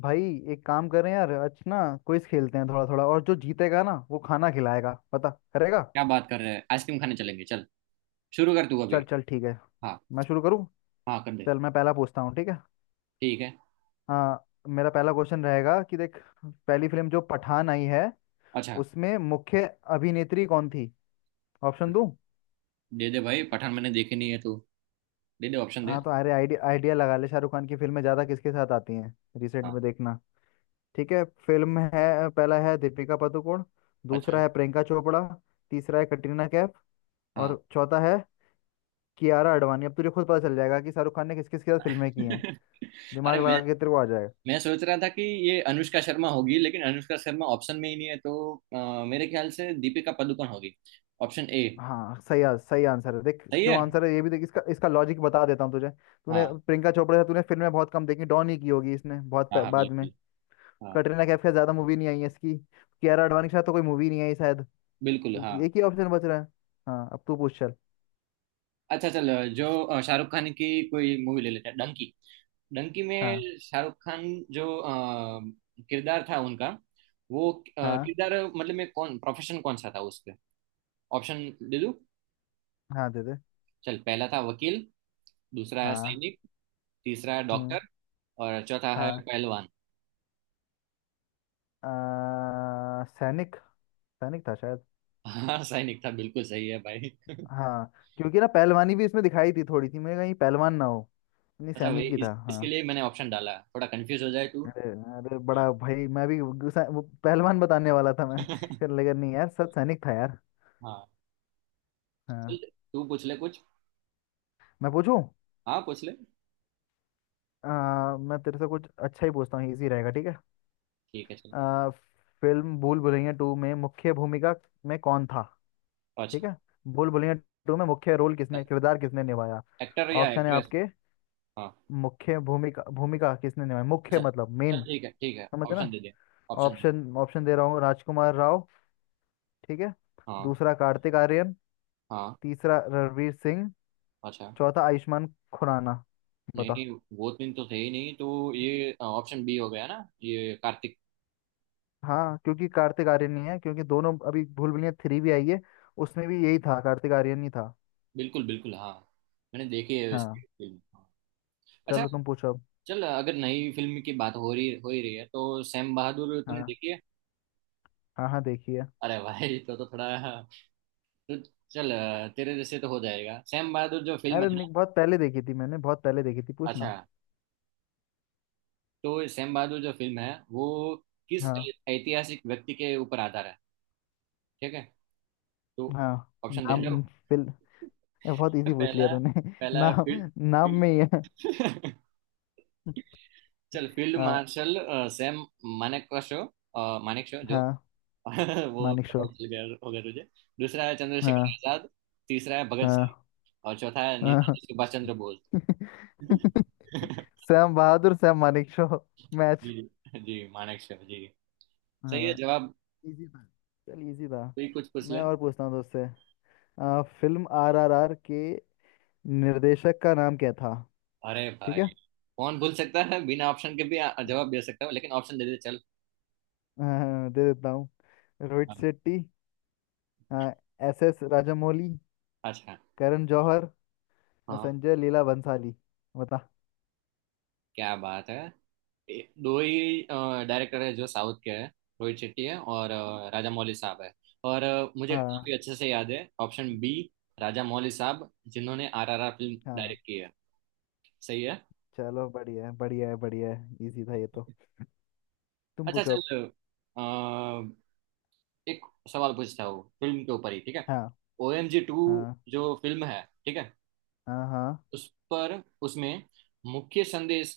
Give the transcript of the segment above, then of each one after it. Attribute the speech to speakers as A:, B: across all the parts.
A: भाई, एक काम करें यार आज ना, क्विज खेलते हैं थोड़ा थोड़ा। और जो जीतेगा ना वो खाना खिलाएगा, पता करेगा।
B: क्या बात कर रहे हैं? आइसक्रीम खाने चलेंगे। चल शुरू कर तू
A: चल
B: अभी।
A: चल ठीक है।
B: हाँ।
A: मैं शुरू करूँ।
B: हाँ कर दे।
A: चल मैं पहला पूछता हूँ ठीक है।
B: ठीक है।
A: हाँ, मेरा पहला क्वेश्चन रहेगा कि देख, पहली फिल्म जो पठान आई है
B: अच्छा।
A: उसमें मुख्य अभिनेत्री कौन थी। ऑप्शन दूँ?
B: दे दे भाई, पठान मैंने देखी नहीं है। तू दे दे, ऑप्शन दे।
A: हाँ तो, अरे आइडिया आइडिया लगा ले, शाहरुख खान की फिल्में ज़्यादा किसके साथ आती हैं रिसेंट
B: हाँ।
A: में, देखना। ठीक है, फिल्म है। पहला है दीपिका पादुकोण, दूसरा
B: अच्छा।
A: है प्रियंका चोपड़ा, तीसरा है कटरीना कैफ
B: हाँ।
A: और चौथा है कियारा आडवाणी। अब तुझे खुद पता चल जाएगा कि शाहरुख खान ने किस किस के साथ फिल्में की हैं।
B: अरे
A: दिमाग लगा
B: मैं
A: के तेरे को आ जाएगा।
B: मैं सोच रहा था कि ये अनुष्का शर्मा होगी, लेकिन अनुष्का शर्मा ऑप्शन में ही नहीं है, तो मेरे ख्याल से दीपिका पादुकोण होगी। Option A।
A: हाँ सही, सही आंसर है। देख
B: सही
A: क्यों
B: है।
A: आंसर है ये, भी देख, इसका इसका लॉजिक बता देता हूँ तुझे। तूने
B: हाँ,
A: प्रियंका चोपड़ा से तूने फिल्में बहुत कम देखी, डॉन ही की होगी इसने, बहुत
B: हाँ, हाँ,
A: बाद में।
B: बिल्कुल। हाँ,
A: कटरीना कैफ के साथ ज्यादा मूवी नहीं आई है इसकी। कियारा आडवाणी के साथ तो कोई मूवी नहीं आई शायद।
B: बिल्कुल।
A: तो
B: हाँ।
A: एक ही ऑप्शन बच रहा है। हाँ अब तू पूछ चल।
B: अच्छा चल। जो शाहरुख खान की कोई मूवी ले लेते हैं, डंकी। डंकी
A: हाँ,
B: में शाहरुख खान जो किरदार था उनका, वो
A: हाँ,
B: किरदार मतलब में कौन प्रोफेशन कौन सा था उसके? ऑप्शन दे दूं।
A: हाँ दे दे,
B: चल, पहला था वकील, दूसरा है
A: हाँ।
B: सैनिक, तीसरा है
A: हम्म।
B: डॉक्टर, और चौथा है
A: हाँ,
B: पहलवान।
A: सैनिक। सैनिक था शायद।
B: हाँ सैनिक था, बिल्कुल सही है भाई।
A: हाँ। क्योंकि ना पहलवानी भी इसमें दिखाई थी थोड़ी सी, मैं कहीं पहलवान ना हो। नहीं,
B: अच्छा, वही
A: सैनिक ही था
B: इसके
A: हाँ।
B: लिए मैंने ऑप्शन डाला, थोड़ा कंफ्यूज हो जाए तू।
A: अरे, अरे
B: हाँ।
A: बड़ा भाई, मैं भी वो वो पहलवान बताने वाला था मैं। फिर लगा नहीं यार, सच सैनिक था यार।
B: हाँ, चल
A: हाँ।
B: तू पूछ ले कुछ।
A: मैं पूछूं?
B: हाँ पूछ ले।
A: मैं तेरे से कुछ अच्छा ही पूछता हूँ, इजी रहेगा ठीक है।
B: ठीक है चल।
A: आ, फिल्म भूल भुलैया टू में मुख्य भूमिका में कौन था। ठीक
B: अच्छा।
A: है, भूल भुलैया टू में मुख्य रोल किसने, किरदार किसने निभाया।
B: एक्टर या
A: ऑप्शन है
B: एक्ट्रेस?
A: आपके।
B: हाँ।
A: मुख्य भूमिका भूमिका किसने निभाई, मुख्य
B: अच्छा
A: मतलब
B: चल,
A: मेन।
B: ठीक है ठीक है,
A: समझे
B: ऑप्शन
A: ना।
B: दे दे। ऑप्शन दे दे।
A: ऑप्शन ऑप्शन दे रहा हूँ। राजकुमार राव ठीक है,
B: हाँ।
A: दूसरा कार्तिक आर्यन,
B: हाँ।
A: तीसरा रणवीर सिंह,
B: अच्छा।
A: चौथा आयुष्मान खुराना।
B: नहीं
A: बता।
B: नहीं, वो दिन तो थे ही नहीं, तो ये ऑप्शन B हो गया ना, ये कार्तिक।
A: हाँ, क्योंकि कार्तिक आर्यन ही है, क्योंकि दोनों अभी भूल भुलैया थ्री भी आई है, उसमें भी यही था, कार्तिक आर्यन ही था।
B: बिल्कुल बिल्कुल, हाँ। मैंने देखी है इसकी
A: हाँ,
B: फिल्म। हाँ। अच्छा
A: चलो तुम पूछो अब।
B: चल, अगर नई फिल्म की बात हो रही हो ही रही है, तो सैम बहादुर तूने
A: हाँ,
B: देखी है?
A: हाँ हाँ देखिए।
B: अरे भाई, तो थोड़ा तो, चल तेरे जैसे तो हो जाएगा। सैम बहादुर जो फिल्म है
A: अरे नहीं,
B: ना,
A: बहुत पहले देखी थी मैंने, बहुत पहले देखी थी,
B: अच्छा,
A: पूछना।
B: तो सैम बहादुर जो फिल्म है वो किस
A: हाँ।
B: ऐतिहासिक व्यक्ति के ऊपर आधार है? ठीक है, तो
A: हाँ
B: ऑप्शन दे रहा
A: नाम।
B: हूँ।
A: फिल बहुत इजी पूछ लिया
B: पहला
A: तूने।
B: पहला
A: नाम नाम में ही है।
B: फील्ड। चल, फील्ड
A: हाँ,
B: मार्शल सैम मानेक का शो, मानेक शो जो
A: हाँ
B: वो
A: मानिक शो।
B: पता चल गया होगा तुझे। दूसरा है चंद्रशेखर
A: हाँ,
B: आजाद, तीसरा है भगत सिंह,
A: हाँ,
B: और चौथा है
A: हाँ।
B: Netaji Subhash Chandra Bose.
A: Sam Bahadur, Sam Manekshaw,
B: ji
A: match.
B: जी जी, मानेक शो जी। सही है
A: हाँ,
B: जवाब।
A: इजी था, चल इजी था।
B: कोई कुछ पूछ ले।
A: मैं और पूछता हूँ दोस्त से। फिल्म आरआरआर के निर्देशक का नाम क्या था।
B: अरे
A: ठीक
B: भाई,
A: है,
B: कौन भूल सकता है, बिना ऑप्शन के भी जवाब दे सकता हूँ, लेकिन ऑप्शन दे दे चल।
A: दे देता हूँ। रोहित
B: हाँ,
A: शेट्टी, एस एस राजामौली,
B: अच्छा।
A: करण जौहर,
B: हाँ,
A: संजय लीला बंसाली। बता।
B: क्या बात है। दो ही डायरेक्टर है जो साउथ के हैं, रोहित शेट्टी है और राजा मौली साहब है। और मुझे
A: हाँ।
B: काफी अच्छे से याद है, ऑप्शन B, राजा मौली साहब, जिन्होंने RRR फिल्म
A: हाँ
B: डायरेक्ट की है। सही है।
A: चलो बढ़िया है बढ़िया है बढ़िया है, इजी था ये तो। तुम
B: अच्छा
A: पूछो
B: चल,
A: अब।
B: अ, एक सवाल पूछता हूँ फिल्म के ऊपर ही, ठीक है?
A: हाँ,
B: OMG 2
A: हाँ,
B: जो फिल्म है, ठीक है,
A: हाँ, हाँ।
B: उस पर, उसमें मुख्य संदेश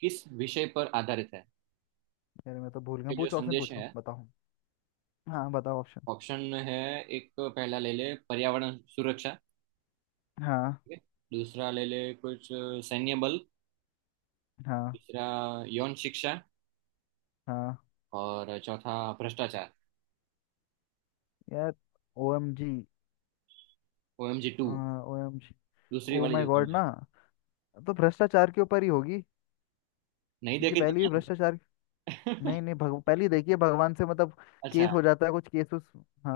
B: किस विषय पर आधारित है?
A: अरे मैं तो भूल गया,
B: ये जो
A: पूछो ऑप्शन,
B: संदेश
A: पूछो,
B: है,
A: बताओ। हाँ बताओ।
B: ऑप्शन है। एक, पहला ले ले, पर्यावरण सुरक्षा
A: हाँ,
B: है। दूसरा ले ले कुछ, सैन्य बल।
A: हाँ,
B: तीसरा, यौन शिक्षा।
A: हाँ।
B: और चौथा, भ्रष्टाचार।
A: यार, ओ एम जी,
B: OMG 2,
A: ओ एम जी,
B: दूसरी
A: ओ
B: वाली
A: माई
B: जो
A: गॉड
B: तुमने
A: ना, तो भ्रष्टाचार के ऊपर ही होगी
B: नहीं
A: क्योंकि
B: देखी
A: पहले भी
B: तुमने?
A: भ्रष्टाचार। नहीं नहीं, पहले ही देखिए भगवान से मतलब
B: अच्छा,
A: केस हो जाता है कुछ, केस उस,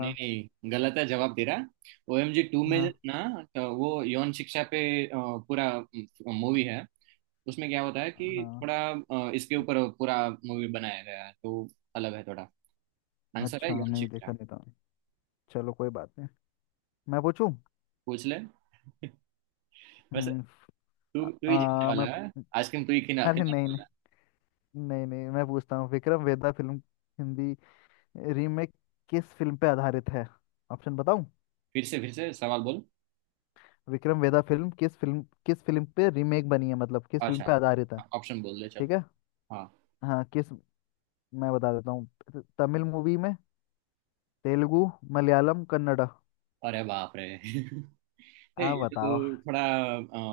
B: नहीं नहीं, गलत है जवाब दे रहा। OMG 2 में
A: हाँ
B: ना, तो वो यौन शिक्षा पे अ, पूरा मूवी है। उसमें क्या होता है कि
A: हाँ।
B: थोड़ा इसके ऊपर पूरा मूवी बनाया गया है, तो अलग है थोड़ा। आंसर है,
A: अच्छा
B: यौन
A: नहीं देखा
B: शिक्षा।
A: नहीं था, चलो कोई बात नहीं। मैं पूछूं।
B: पूछ ले। वैसे,
A: हम्म।
B: तू
A: आ,
B: तू ही जीतने
A: आ,
B: वाला
A: मैं
B: है,
A: पू-
B: आइसक्रीम तू ही
A: अरे
B: खिलाने
A: नहीं नहीं,
B: वाला है।
A: नहीं नहीं, मैं पूछता हूँ विक्रम वेदा फिल्म, हिंदी रीमेक किस फिल्म पे आधारित है। ऑप्शन बताऊं?
B: फिर से सवाल बोल।
A: विक्रम वेदा फिल्म किस फिल्म पे रीमेक बनी है, मतलब किस फिल्म
B: अच्छा,
A: पे आधारित है।
B: ऑप्शन बोल दे चल।
A: ठीक है।
B: हाँ।
A: हाँ किस, मैं बता देता हूँ, तमिल मूवी में, तेलुगु, मलयालम, कन्नड़ा।
B: अरे बाप रे। हे,
A: आप
B: ये
A: बताओ।
B: तो थोड़ा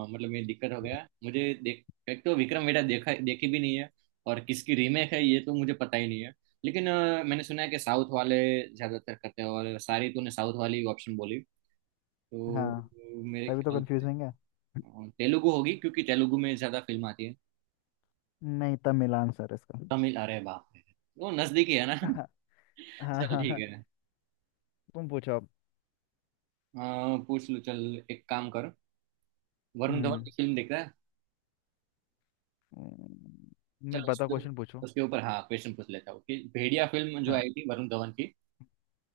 B: मतलब ये दिक्कत हो गया मुझे। देख, एक तो विक्रम वेड़ा देखा देखी भी नहीं है, और किसकी रीमेक है ये तो मुझे पता ही नहीं है। लेकिन मैंने सुना है कि साउथ वाले ज्यादातर करते हैं, और सारी तूने साउथ वाली ऑप्शन बोली। तो
A: हाँ
B: मेरे
A: तभी तो
B: ख्याल से
A: कंफ्यूजिंग है।
B: तेलुगु होगी, क्योंकि तेलुगु में ज्यादा फिल्म आती है।
A: नहीं, तमिल आंसर है इसका।
B: तमिल? अरे बाप रे, वो नजदीकी है ना।
A: हाँ, हाँ,
B: चल
A: हाँ,
B: ठीक
A: हाँ।
B: है।
A: तुम पूछो अब।
B: पूछ लो चल। एक काम करो, वरुण धवन
A: हम्म।
B: की फिल्म देख रहा है।
A: नहीं
B: चलो
A: पता,
B: उसके
A: क्वेश्चन पूछो।
B: उसके ऊपर हाँ क्वेश्चन पूछ लेता हूँ कि भेड़िया फिल्म जो
A: हाँ,
B: आई थी वरुण धवन की,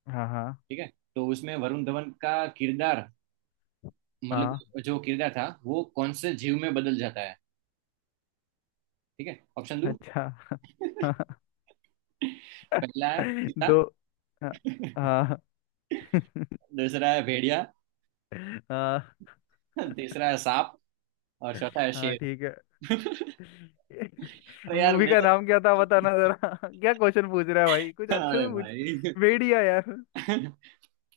A: हाँ, हाँ,
B: ठीक है? तो उसमें वरुण धवन का किरदार,
A: हाँ,
B: मतलब जो किरदार था वो कौन से जीव में बदल जाता है? ठीक है, ऑप्शन दो।
A: अच्छा।
B: पहला है चीता।
A: दो, हाँ, हाँ।
B: दूसरा है भेड़िया।
A: हाँ,
B: तीसरा है सांप। और चौथा है
A: हाँ,
B: शेर।
A: ठीक है।
B: अरे यार
A: मूवी
B: मैं,
A: का नाम क्या था बताना जरा। क्या क्वेश्चन पूछ रहा है भाई, कुछ अच्छे से
B: अरे
A: पूछ।
B: भाई,
A: भेड़िया यार।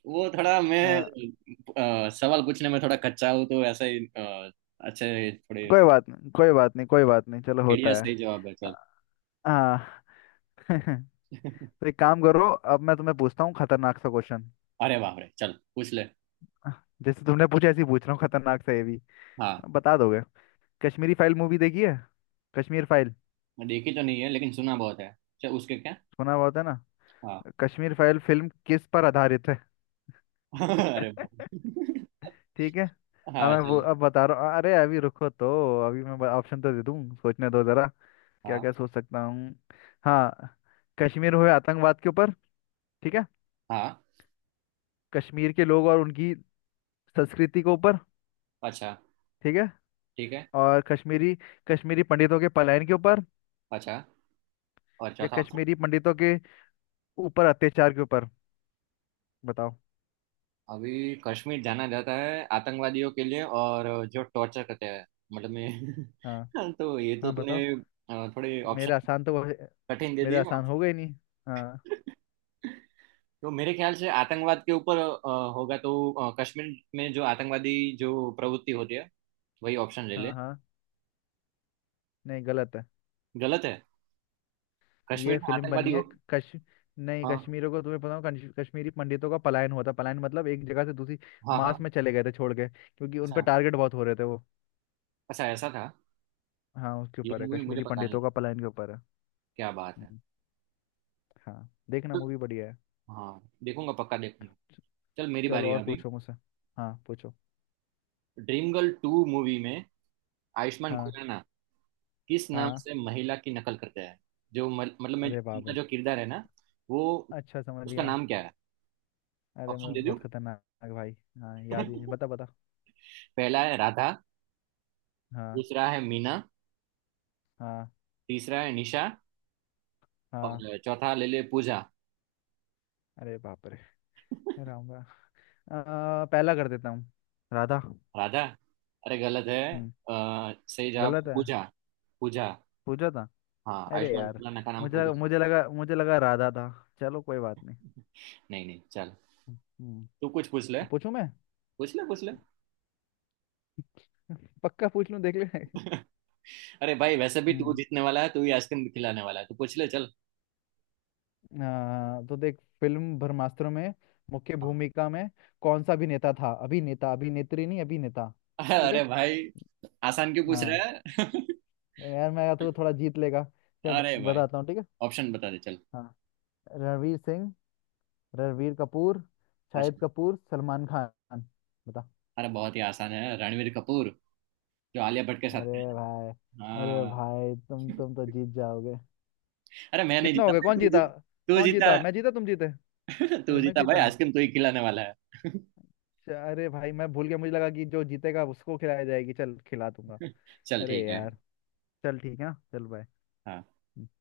B: वो थोड़ा मैं
A: हाँ।
B: सवाल पूछने में थोड़ा कच्चा हूँ, तो ऐसा ही अच्छे थोड़े।
A: कोई बात नहीं कोई बात नहीं कोई बात नहीं, चलो होता
B: बढ़िया,
A: है।
B: सही जवाब है चल।
A: हाँ। तो एक काम करो, अब मैं तुम्हें पूछता हूँ खतरनाक सा क्वेश्चन।
B: अरे बाप रे, चल पूछ ले।
A: जैसे तुमने पूछा ऐसे ही पूछ रहा हूँ, खतरनाक सा ये भी।
B: हाँ।
A: बता दोगे? कश्मीरी फाइल मूवी देखी है? कश्मीर फाइल।
B: मैं देखी तो नहीं है, लेकिन सुना बहुत है। चल उसके क्या।
A: सुना बहुत है ना।
B: हाँ।
A: कश्मीर फाइल फिल्म किस पर आधारित है।
B: अरे बाप रे।
A: ठीक है। अब
B: हाँ
A: मैं वो
B: चल।
A: अब बता रहा हूँ, अरे अभी रुको तो, अभी मैं ऑप्शन तो दे दूँ, सोचने दो जरा। क्या
B: हाँ।
A: क्या सोच सकता हूँ। हाँ, कश्मीर हुए आतंकवाद के ऊपर, ठीक है,
B: हाँ।
A: कश्मीर के लोग और उनकी संस्कृति के ऊपर,
B: अच्छा।
A: ठीक है,
B: ठीक है।
A: और कश्मीरी, कश्मीरी पंडितों के पलायन के ऊपर,
B: अच्छा। और
A: या
B: चौथा ऑप्शन?
A: कश्मीरी पंडितों के ऊपर अत्याचार के ऊपर। बताओ।
B: अभी कश्मीर जाना जाता है आतंकवादियों के लिए, और जो टॉर्चर करते हैं, मतलब
A: हाँ,
B: मैं। तो ये तो
A: हाँ
B: तूने
A: बताओ।
B: थोड़े
A: मेरे
B: ऑप्शन
A: आसान तो
B: कठिन दे
A: मेरे
B: दिए।
A: आसान हो गए, नहीं। हाँ।
B: तो मेरे ख्याल से आतंकवाद के ऊपर होगा, तो कश्मीर में जो आतंकवादी जो प्रवृत्ति होती है, वही ऑप्शन ले
A: हाँ
B: ले।
A: हाँ। नहीं गलत है।
B: गलत है?
A: ये
B: कश्मीर में
A: फिल्म
B: आतंकवादी
A: बनी है,
B: हो।
A: कश नहीं
B: हाँ,
A: कश्मीरों को, तुम्हें पता हो कश्मीरी पंडितों का पलायन हुआ था, पलायन मतलब एक जगह से दूसरी,
B: हाँ,
A: मास
B: हाँ।
A: में चले गए थे छोड़ के, क्योंकि उन पर
B: अच्छा।
A: टारगेट बहुत हो रहे थे वो।
B: अच्छा, ऐसा था।
A: हाँ, उसके
B: ये
A: ऊपर है,
B: मूवी मुझे
A: कश्मीरी
B: पता नहीं।
A: पंडितों का पलायन के ऊपर है।
B: क्या बात है।
A: हम्म, हाँ, देखना
B: तो-
A: मूवी बढ़िया है।
B: हाँ देखूंगा, पक्का देखूंगा। चल मेरी
A: चलो
B: बारी है
A: और
B: अभी।
A: पूछो मुझसे। हाँ पूछो।
B: Dream Girl 2 मूवी में आयुष्मान
A: हाँ,
B: खुराना किस नाम
A: हाँ,
B: से महिला की नकल करते हैं? जो मतलब मैं,
A: अरे बाप
B: उनका
A: रे,
B: जो किरदार है ना, वो,
A: अच्छा समझ
B: उसका
A: गया,
B: नाम क्या है?
A: अरे
B: ऑप्शन
A: मैं
B: दे
A: बहुत
B: दूँ।
A: खतरनाक, भाई हाँ, याद ही नहीं, बता बता।
B: पहला है राधा।
A: हाँ,
B: दूसरा है मीना।
A: हाँ,
B: तीसरा है निशा।
A: हाँ,
B: और चौथा ले ले, पूजा।
A: अरे बाप रे, राम राम। पहला कर देता हूँ, राधा।
B: राधा? अरे गलत है।
A: हम्म।
B: अ, सही जवाब
A: गलत है,
B: पूजा। पूजा।
A: पूछा था।
B: हाँ,
A: अरे
B: आयुष्मान
A: यार,
B: खुराना का नाम
A: मुझे
B: पूजा
A: लगा
B: था।
A: मुझे लगा मुझे लगा राधा था। चलो कोई बात नहीं।
B: नहीं नहीं, चल
A: हम्म।
B: तू कुछ पूछ ले।
A: और पूछूं मैं?
B: पूछ ले, पूछ ले।
A: पक्का पूछ लूं देख ले।
B: अरे भाई, वैसे भी तू
A: हम्म,
B: जीतने वाला है, तू ही आइसक्रीम खिलाने वाला है, तू पूछ ले चल।
A: तो देख, फिल्म ब्रह्मास्त्र में मुख्य
B: हाँ।
A: भूमिका में कौन सा अभिनेता था, अभिनेता, अभिनेत्री नहीं, अभिनेता। ठीक है।
B: अरे भाई, आसान क्यों पूछ
A: हाँ
B: रहा है?
A: तो यार, मैं तो थोड़ा, जीत लेगा। चल
B: अरे भाई,
A: बताता हूँ ठीक है।
B: ऑप्शन बता दे चल।
A: हाँ, रणवीर सिंह, रणवीर कपूर, शाहिद
B: अच्छा,
A: कपूर, सलमान खान। बता।
B: अरे बहुत ही आसान है, रणवीर कपूर, जो आलिया भट्ट के साथ
A: अरे
B: थे।
A: भाई। अरे
B: हाँ।
A: भाई तुम तो जीत जाओगे।
B: अरे मैं नहीं
A: कितना हो
B: जीता,
A: गया, कौन
B: तू
A: जीता?
B: जीत। तू
A: कौन
B: जीता।
A: जीता, मैं जीता, तुम जीते।
B: तू
A: अरे मैं
B: जीता भाई,
A: जीता।
B: आइसक्रीम तू ही खिलाने वाला है।
A: अच्छा, अरे भाई मैं भूल गया, मुझे लगा कि जो जीतेगा उसको खिलाया जाएगी, चल खिला दूंगा।
B: चल
A: अरे
B: ठीक है।
A: यार। चल ठीक है ना? चल बाय।
B: हाँ